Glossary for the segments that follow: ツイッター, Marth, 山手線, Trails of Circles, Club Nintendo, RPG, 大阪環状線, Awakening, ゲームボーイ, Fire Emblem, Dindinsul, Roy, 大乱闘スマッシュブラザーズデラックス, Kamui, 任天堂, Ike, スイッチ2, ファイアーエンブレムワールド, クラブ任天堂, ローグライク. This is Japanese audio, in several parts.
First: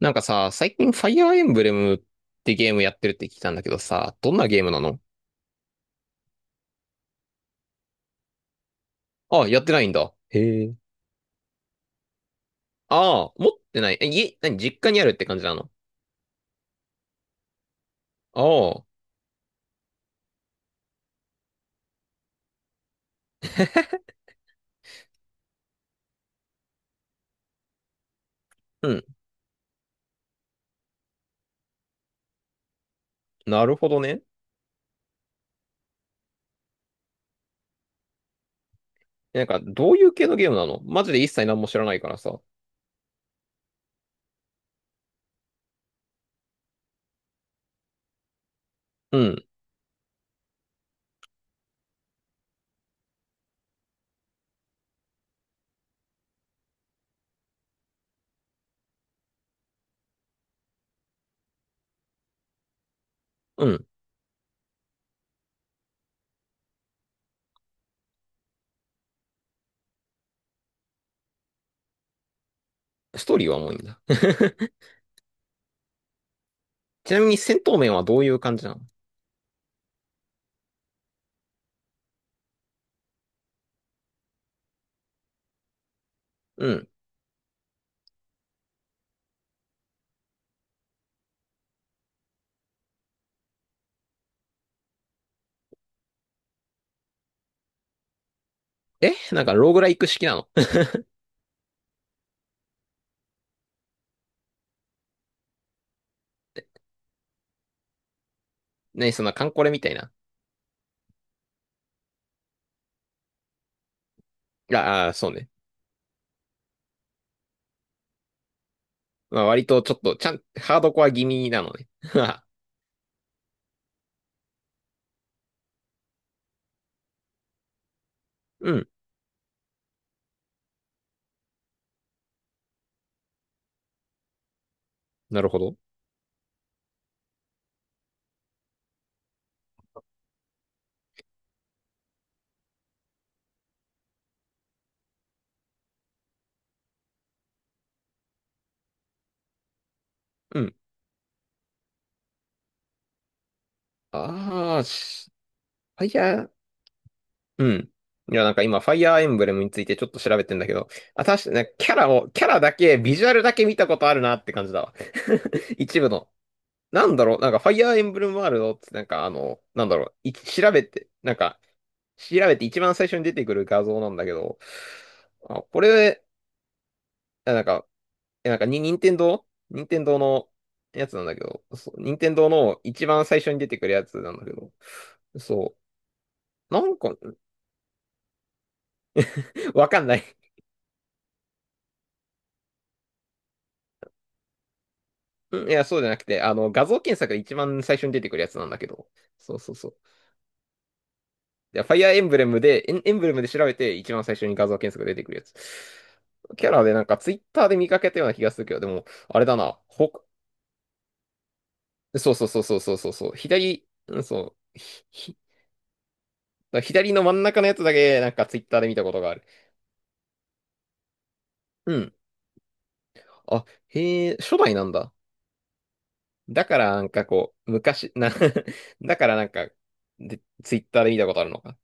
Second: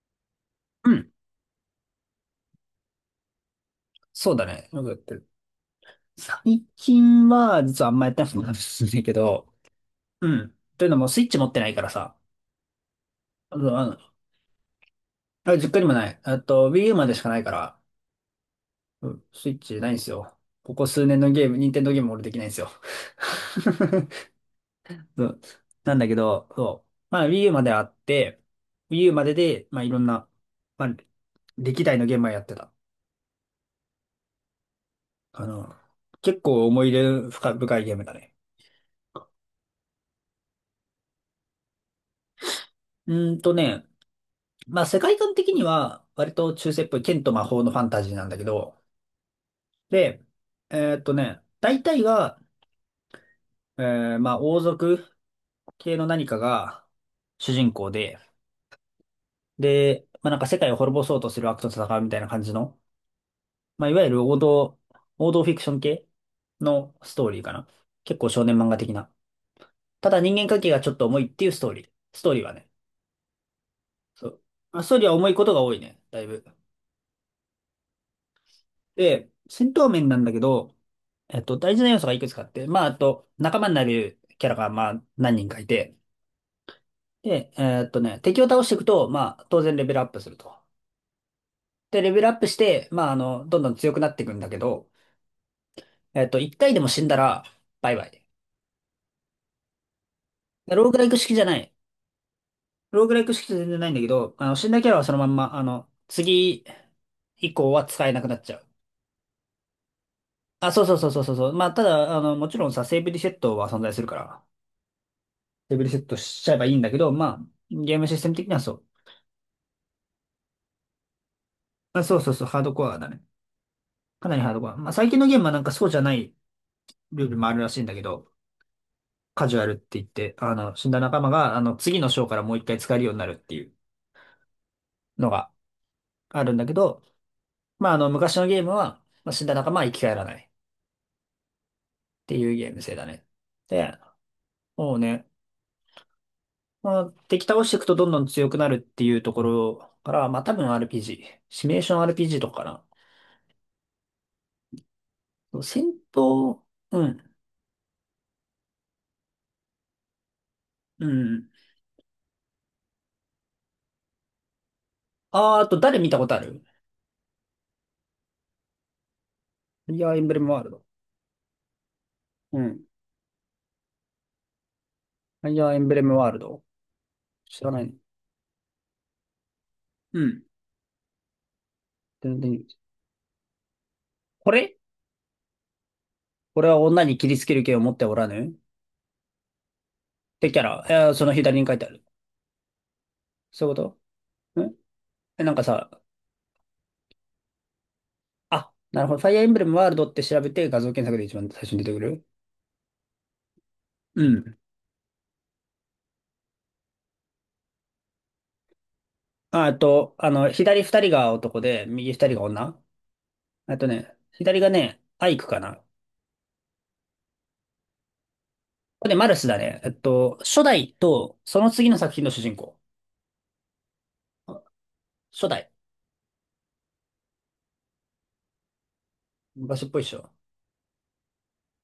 なんかさ、最う近ファん。イアーエンブレムってゲームやってるって聞いたんだけどさ、そどうんだなゲーね。ムなよくやっの？てる。最近は、実はあんまやってないってるんですけど、あ、やってないんだ。うん。へえ。というのも、スイッチ持ってないからさ。ああ、持っあの、てあない。のえ、家、何、実家にあるって感じあな実の？ 家にもない。あと、Wii U までしかないから、ああ、うん、スイッチないんですよ。ここ数年のゲーム、任天堂ゲーム俺できないんですよ。そうなんだけど、そう。まあ、Wii U まであって、う Wii ん。U までで、まあ、いろんな、まあ、歴代のゲームはやってた。なるほどね。あの、結構思い入れ深いゲームだね。なんか、どういう系のゲームなの？マジで一切何も知らないからさ。うーんとね、まあ世界観的には割と中世っぽい剣と魔法のファンタジーなんだけど、うん、で、大体が、まあ王族系の何かが主人公で、で、まあなんか世界を滅ぼそうとする悪と戦うみたいな感じの、うん。まあいわゆる王道フィクション系のストーリーかな。結構少年漫画的な。ただ人間関係がちょっと重いっていうストーリー。ストーリーはね。ストーリーはもういいんだ。そう。まあストーリーは重いことが多いね。だいぶ。ちなみに戦闘面はどういう感じなの？で、戦闘面なんだけど、えっと、大事な要素がいくつかあって、まあ、あと、仲間になるキャラが、まあ、何人かいて、うん。で、えっとね、敵を倒していくと、まあ、当然レベルアップすると。で、レベルアップして、まあ、あの、どんどん強くなっていくんだけど、えっと、一回でも死んだら、バイバイ。でえ、なんか、ローグライク式なの？ ローグライク式じゃない。ローグライク式じゃ全然ないんだけど、あの、死んだキャラはそのまんま、あの、次以降は使えなくなっちゃう。何、そんなカンコレみたいな。あ、そうそうそうそうそうそう。まあ、ただ、あの、もちろんさ、セーブリセットは存在するから。ああ、そうね。レベルセットしちゃえばいいんだけど、まあ、ゲームシステム的にはそう。まあ、割とちょっと、ちゃん、ハードコア気味なのね。まあ、そうそうそ う、ハードコアだね。かなりハードコア。まあ、最近のゲームはなんかそうじゃないルールもあるらしいんだけど、うん。カジュアルって言って、あの、死んだ仲間が、あの、次の章からもう一回使えるようになるっていうのなるがほど。あるんだけど、まあ、あの、昔のゲームは、まあ、死んだ仲間は生き返らないっていうゲーム性だね。で、もうね、まあ、敵倒していくとどんどん強くなるっていうところから、まあ、多う分 ん。RPG、シミュレーション RPG とかかああ、しな。戦ファイヤー、闘、うん。うん。いや、なんか今、ファイヤーエンブレムについてちょっと調べてんだけど、うあ、確かん。にね、キャラだけ、ビジュアルだけ見たことあるなって感じだわ。あー、あ と誰一見部たこの。とあるなんだろう、なんか、ファイヤーエンブレムワールドって、なんか、あの、なんファだイろヤう、ーエンブいレムワー調ルド。べて、なんか、調べうて一ん。番最初に出てくる画像なんだけど、ファイあ、ヤーエこンブレムれ、ワールド。あ、な知んらなか、いね。え、なんか、に、任天堂うん。のやつなんだけど、そう、任天全堂然。の一番最初に出てくるやつなんだこけど、れそこれう。はなん女か、に切りつける剣を持っておらぬっわかんない。てキャラ。その左に書いてある。そういうことんなんかうん、いや、そうさ、じゃなくて、あの、画像検索で一番最初に出てくるやつなんあ、だけなるど。ほど。ファイアーエンそブうレそうムワそールう。ドって調べて画像検索で一番最初いに出や、てファくイアーエるンブレムで、エンブレムで調べて、一う番最初にん。画像検索が出てくるやつ。キャラでなんか、ツイッターで見かけたような気がするけど、でも、あれだああな。と、あの、左二人が男で、右二そ人うがそうそうそ女。うそうそうそう。あと左、ね、うん、そ左がう。ね、アイクかな。左の真ん中のやつだけ、なんか、ツイッターで見たここれねとマがあルる。スだね。えっと、初代と、その次うのん。作品の主人公。あ、へえ、初代なんだ。初代。だから、なんかこう、昔、な。 だからなんか、昔っぽいっしょ。で、ツイッターで見たことあるのか。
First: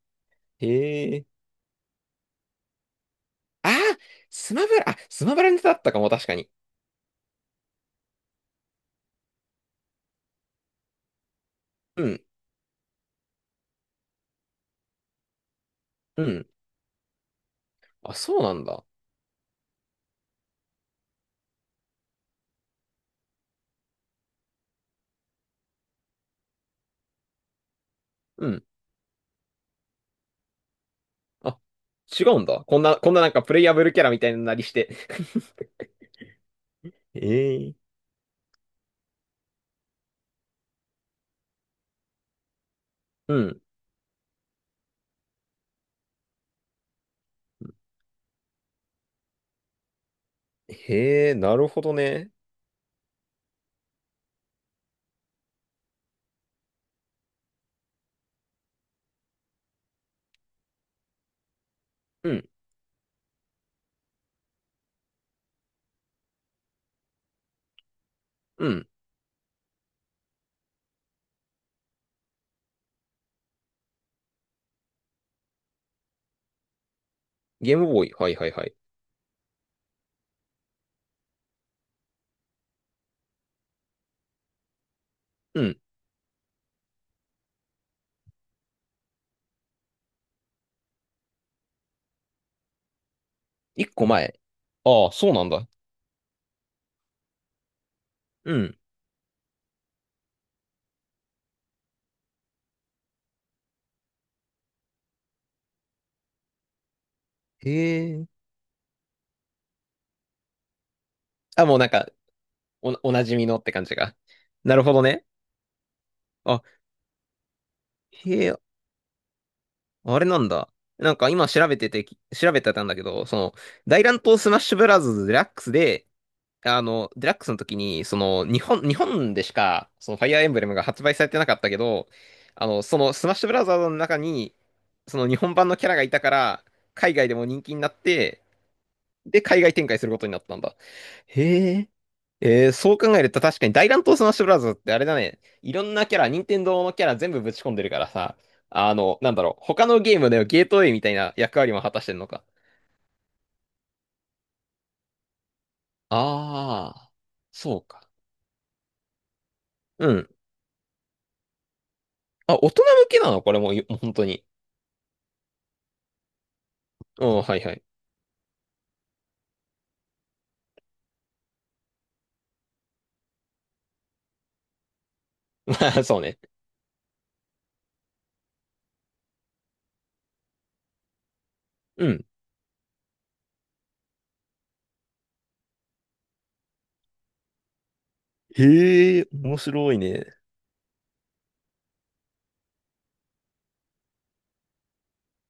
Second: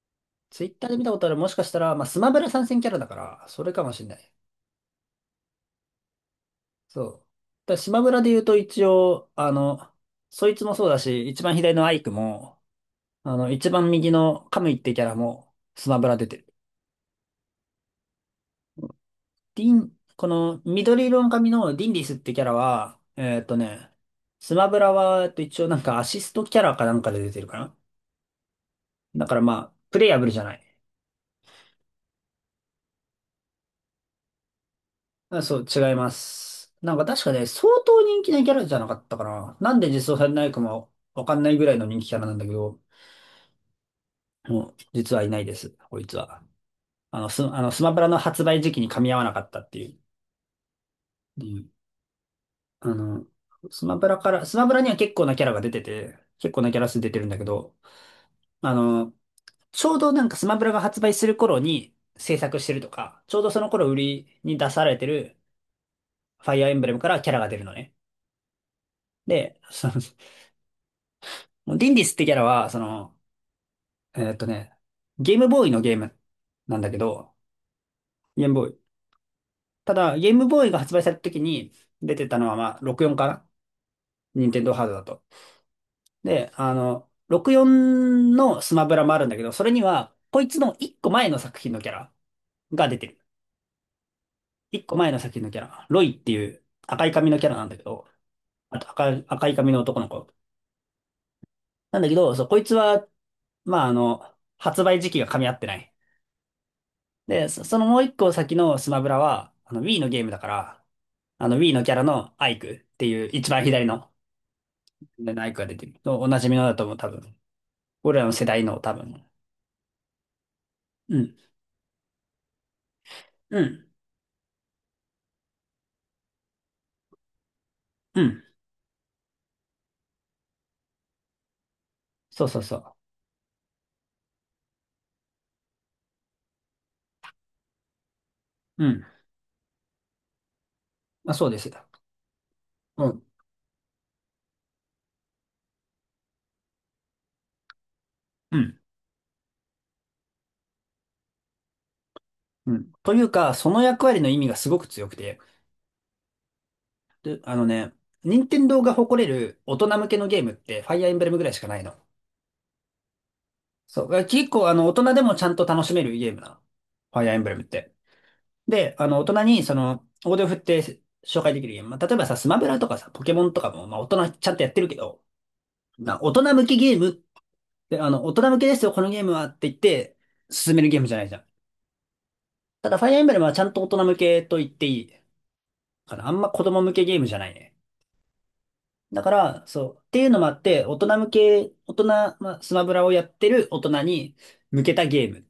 ツイッターで見たへことえ。ある、もしかしたら、まあ、スマブラ参戦キャラだから、そあれあ、かもしれない。スマブラネタだったかも、確かに。そう。だからスマブラで言うと一応、あの、そいつもそうだし、一番左のアイうクん、も、あの、一番右のカムイってキャラもスマブラう出てる。ん。あ、そうなんだ。ディン、この緑色の髪のディンディスってキャラは、スマブラは、えっと、一応なんかアシストキャラかなんかで出てるかな。うん。だからまあ、プレイヤブルじゃない。あ、違うんだ。こんななんかプレイヤブルキャラみたいなのなりして。あ、そう、違います。なんか確かね、相ええ、当人気なキャラじゃなかったかな。なんで実装されないかもわかんないぐらいの人気キャラなんだけど、うん。もう実はいないです、こいつは。あの、スマブラの発売時期に噛み合わなかったっていう。へえ、うなるんほどね。あの、スマブラから、スマブラには結構なキャラが出てて、結構なキャラ数出てるんだけど、あの、ちょうどなんかスマブラが発売する頃にう制ん、作してるとか、ちょうどその頃売りに出されてるファイアーエンブレムからキャラが出るのね。うん。で、そのもうディンディスってキャラは、その、えーっとね、ゲームボーイのゲームなんだけど、ゲームボーイ。はいゲーはいムはボーい。イ。ただ、ゲームボーイが発売された時に出てたのは、まあ、64かな任天堂ハードだと。うん。で、あの、64のスマブラもあるんだけど、それには、こいつの一個前の作品のキャラが出てる。一個前。一個あ前あ、のそ作う品なんのキャだ。ラ。ロイっていう赤い髪のキャラなんだけど、うん。あと赤い髪の男の子。なんだけど、そう、こいつは、まあ、あの、発売時期が噛み合ってない。で、へのもう一え。個先のスマブラは、あの Wii のゲームだから、あの あ、Wii もうのなんキャラか、のアイクっておないうじみ一のっ番て感左じの、が。なるほどね。アイクが出てる。おおなじみあ、のだと思う、多分。俺らの世へえ、代の多分。あれなんだ。なんうかん。今調べてて、調べてたんだけど、その、うん。大乱闘スマッシュブラザーズデラックスで、あの、デラックスの時に、そうん。の、日本でしか、その、ファイアーエンブレムが発売されてなかったけど、そうそうあその、う。その、スマッシュブラザーズの中に、その、日本版のキャラがいたから、海外でも人気になって、うん。で、海外展開することになったんだ。まあそうですよ。へー、えー、そうう考えん。ると確かに大乱闘スマッシュブラザーズってあれだね。いろんなキャラ、任天堂のキャラ全部ぶち込んでるからさ。うん。あの、なんだろう。他のゲームではゲートウェイみたいな役割も果たしてんのか。うん。というか、その役割の意味がすごく強くて、ああ、で、あのそうね、か。任天堂が誇れる大人向うけのん。ゲームって、ファイアーエンブレムぐらいしかないの。あ、大人向けなのこれ？もう、そう。本当に？結構、あの、大人でもちゃんと楽しめるゲームなの。ファうイアーエん、ンブレはムいっはい。て。で、あの、大人に、その、大手を振って紹介できるゲーム。まあ、例えばさ、スマブラとかさ、ポケモンとかも、まあ、大人ちゃんとやってるけど、まあ、まあ、そう大ね。人向きゲームであの、大人向けですよ、このゲームはって言って、進めるゲームじゃないじゃん。うん。ただ、ファイアーエンブレムはちゃんと大人向けと言っていいかな。あんま子供向けゲームじゃないね。へだえ、か面ら、そ白う。いっていうね。のもあって、大人向け、大人、まあ、スマブラをやってる大人に向けたゲーム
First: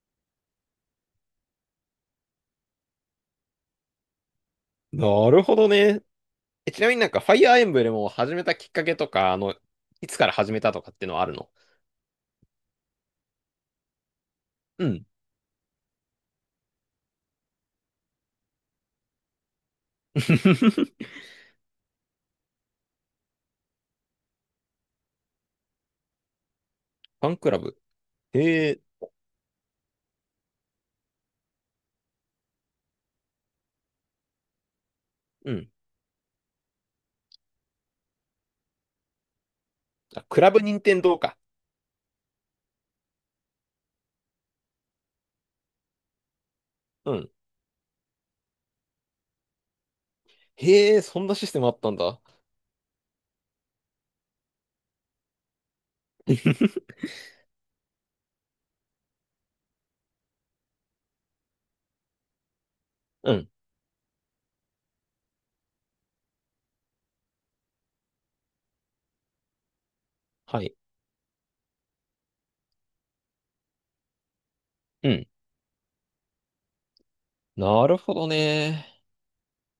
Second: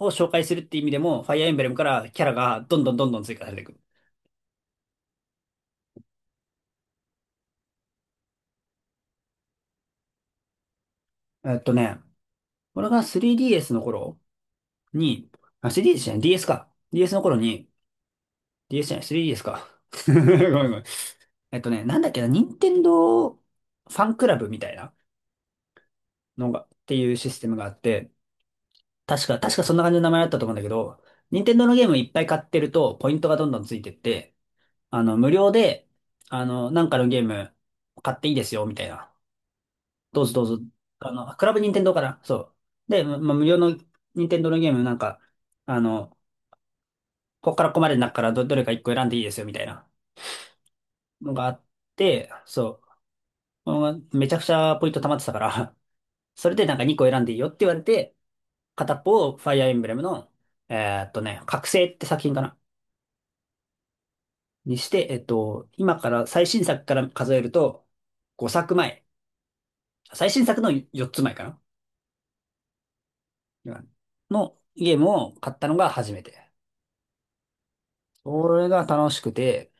を紹介するっていう意味でも、ファイアーエンブレムからキャラがどんどんどんどん追加されていく。なるほどね。え、ちなみになんか、ファイアーエンブレムを始めたきっかけとか、あの、いつから始めたとかっていうのはあるの？えっとね、俺が 3DS の頃、うん。に、あ、3DS じゃな DS か。DS の頃に、DS じゃない、3DS か。ご めんごめん。フえっとね、なんだっけな、任天堂ファンクラブみたいなのが、っていうァシンステクムラがあっブ。て、へえ、確かそんな感じの名前だったと思うんだけど、任天堂のゲームいっぱい買ってると、ポイントがどんどんついてって、あの、無う料ん。で、あの、なんかのゲーム買っていいですよ、みたいな。どあ、うぞクどうラぞ。ブ任天あ堂の、か。クラブ任天堂かなそう。で、ま、無料の任天堂のゲームなんか、あの、うん。ここからここまでの中からどれか一個選んでいいですよみたいなへえ、そんのながシあステっムあったんだ。て、そう、うんめちゃくちゃポイント溜まってたから それでなんか2 個選んでいいよって言われて、片っぽをファイアーエンブレムの、え覚醒って作品かなうん。にして、今から最新作から数えると5作前、最新作はのい。4つ前かな今のゲームうん。を買ったのが初めて。なるほどそれがね。楽しくて、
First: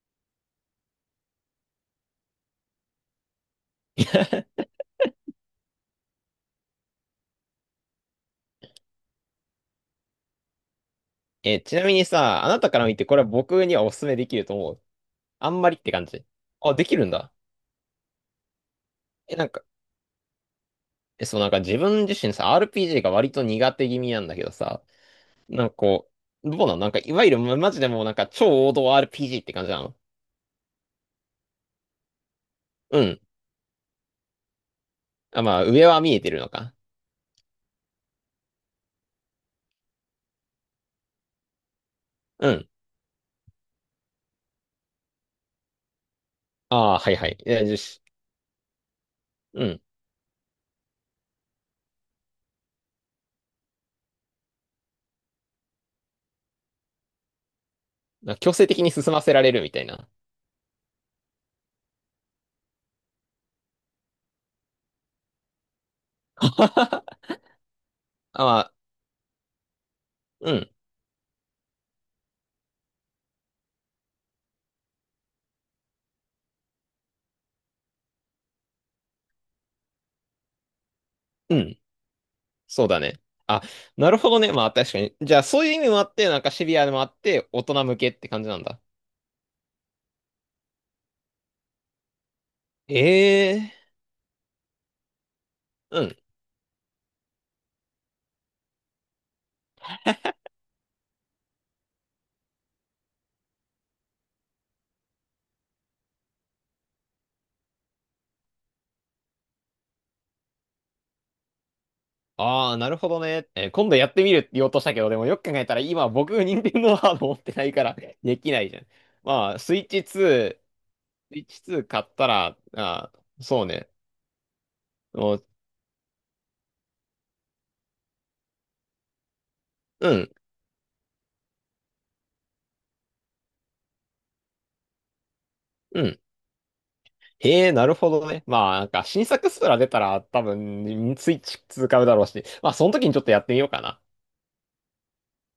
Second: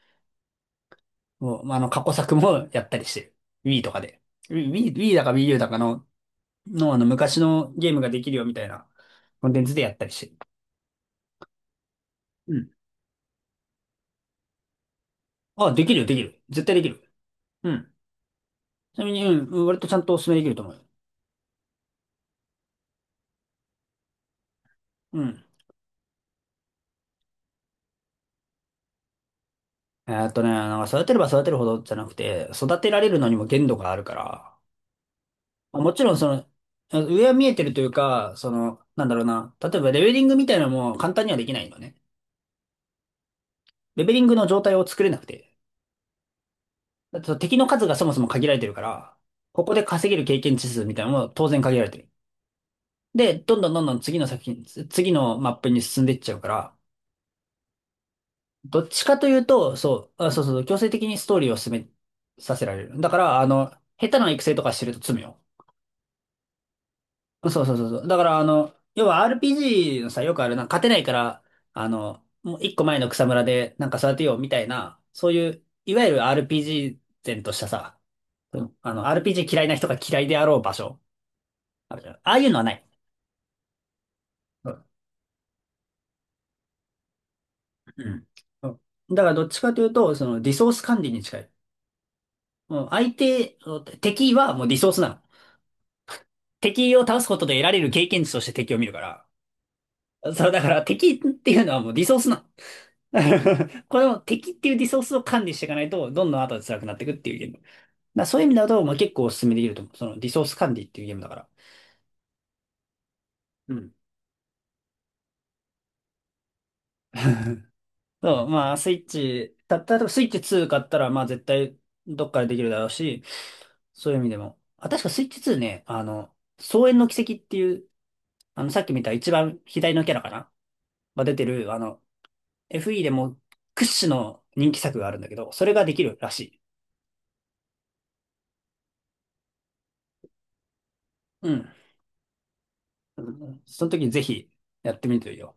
もう、まあ過去作もやったりしてる。Wii とかで。Wii だか Wii U だかのの、昔のゲームができるよみたいなコンテンツでやったりして。え、ちなみにさ、あうなん。たから見てこれは僕にはおすすめできると思う？あんまあ、りっでてきるよ、感できじ？る。絶対あ、ででききる。るんだ。うん。ちなみに、え、なんうか、ん、割とちゃんとお勧めできると思うよ。え、そう、なんか自分自身さ、RPG が割と苦手気味なんだけどさ、うん。なんかこう、どうなの？なんか、いわゆる、まマジでもうなんか超王道 RPG って感じなの？なんか育てれば育てるほどじゃなくて、育てらうれるん。のにも限度があるから、あ、まあ、まあ上もはちろ見んえそてるの、のか。あ上は見えてるというか、その、なんだろうな、例えばレベリングみたいなのも簡単にはできないのね。うん。レベリングの状態を作れなくて。ああ、はいだってはそい。の敵のえ、よ数がし。そもそも限られてるから、こうこん。で稼げる経験値数みたいなのも当然限られてる。で、どんどんどんどん次の作品、次のマップに進んでいっちゃうから、なんか強制ど的っにち進かまとせいらうれるみと、たいな。そう、あ、そうそう、強制的にストーリーを進めさせられる。だから、下手な育成とかしてると罪よ。あ、そうそうそうそう。だから、まあ、要は RPG のさ、よくあうるな、ん、勝てないから、もう一個前の草むらでなんか育てようみたいな、そういう、いわゆる RPG 前としたさ、うんRPG 嫌いな人が嫌いであろう場所、うん、あるじゃん。ああいうのはなそうい。だね。あ、なるほどね。まうあん。確かに。じゃあそういう意味もあって、なんかシビアでもあって、大人向けうっんて感じなんだ。だから、どっちかというと、その、リソース管理に近い。もうえ相手、え敵はもうリソースなの。ー、うん。敵を倒すことで得られる経験値として敵を見るから。そう、だから敵っていうのはもうリソースなの。これも敵っていうリソースを管理していかないと、どんどん後で辛くなっていくっていうゲーム。だからそういう意味だと、まあ、結構おすすめできると思う。そのリソース管理っていうゲームだから。ああ、なるほどね。う今ん。度やってみるって言おうとしたけど、でもよく考えたら今僕、任天堂ハード持ってな いから、 でそう、きないまあ、じゃん。スイッまチ、あ、スたイっッた、チ例え2、ばスイッチス2買ったら、まあイ絶ッチ対2買ったどっかででら、きるだろうあし、ー、そうね。そういう意味でも。あ、確かスイッもチう、2ね、双円の軌跡っていう、さっき見た一番左のうキャラかん、なが出てる、FE でも屈指の人気作があるんだけど、それがでうきるん。らしい。へえ、なるほどね。まあ、なんか新作スプラ出たら多分、スイッうチん。2買うだろうし、まあ、その時にちょうっとやってみんようかそのな。時ぜひやってみてよ。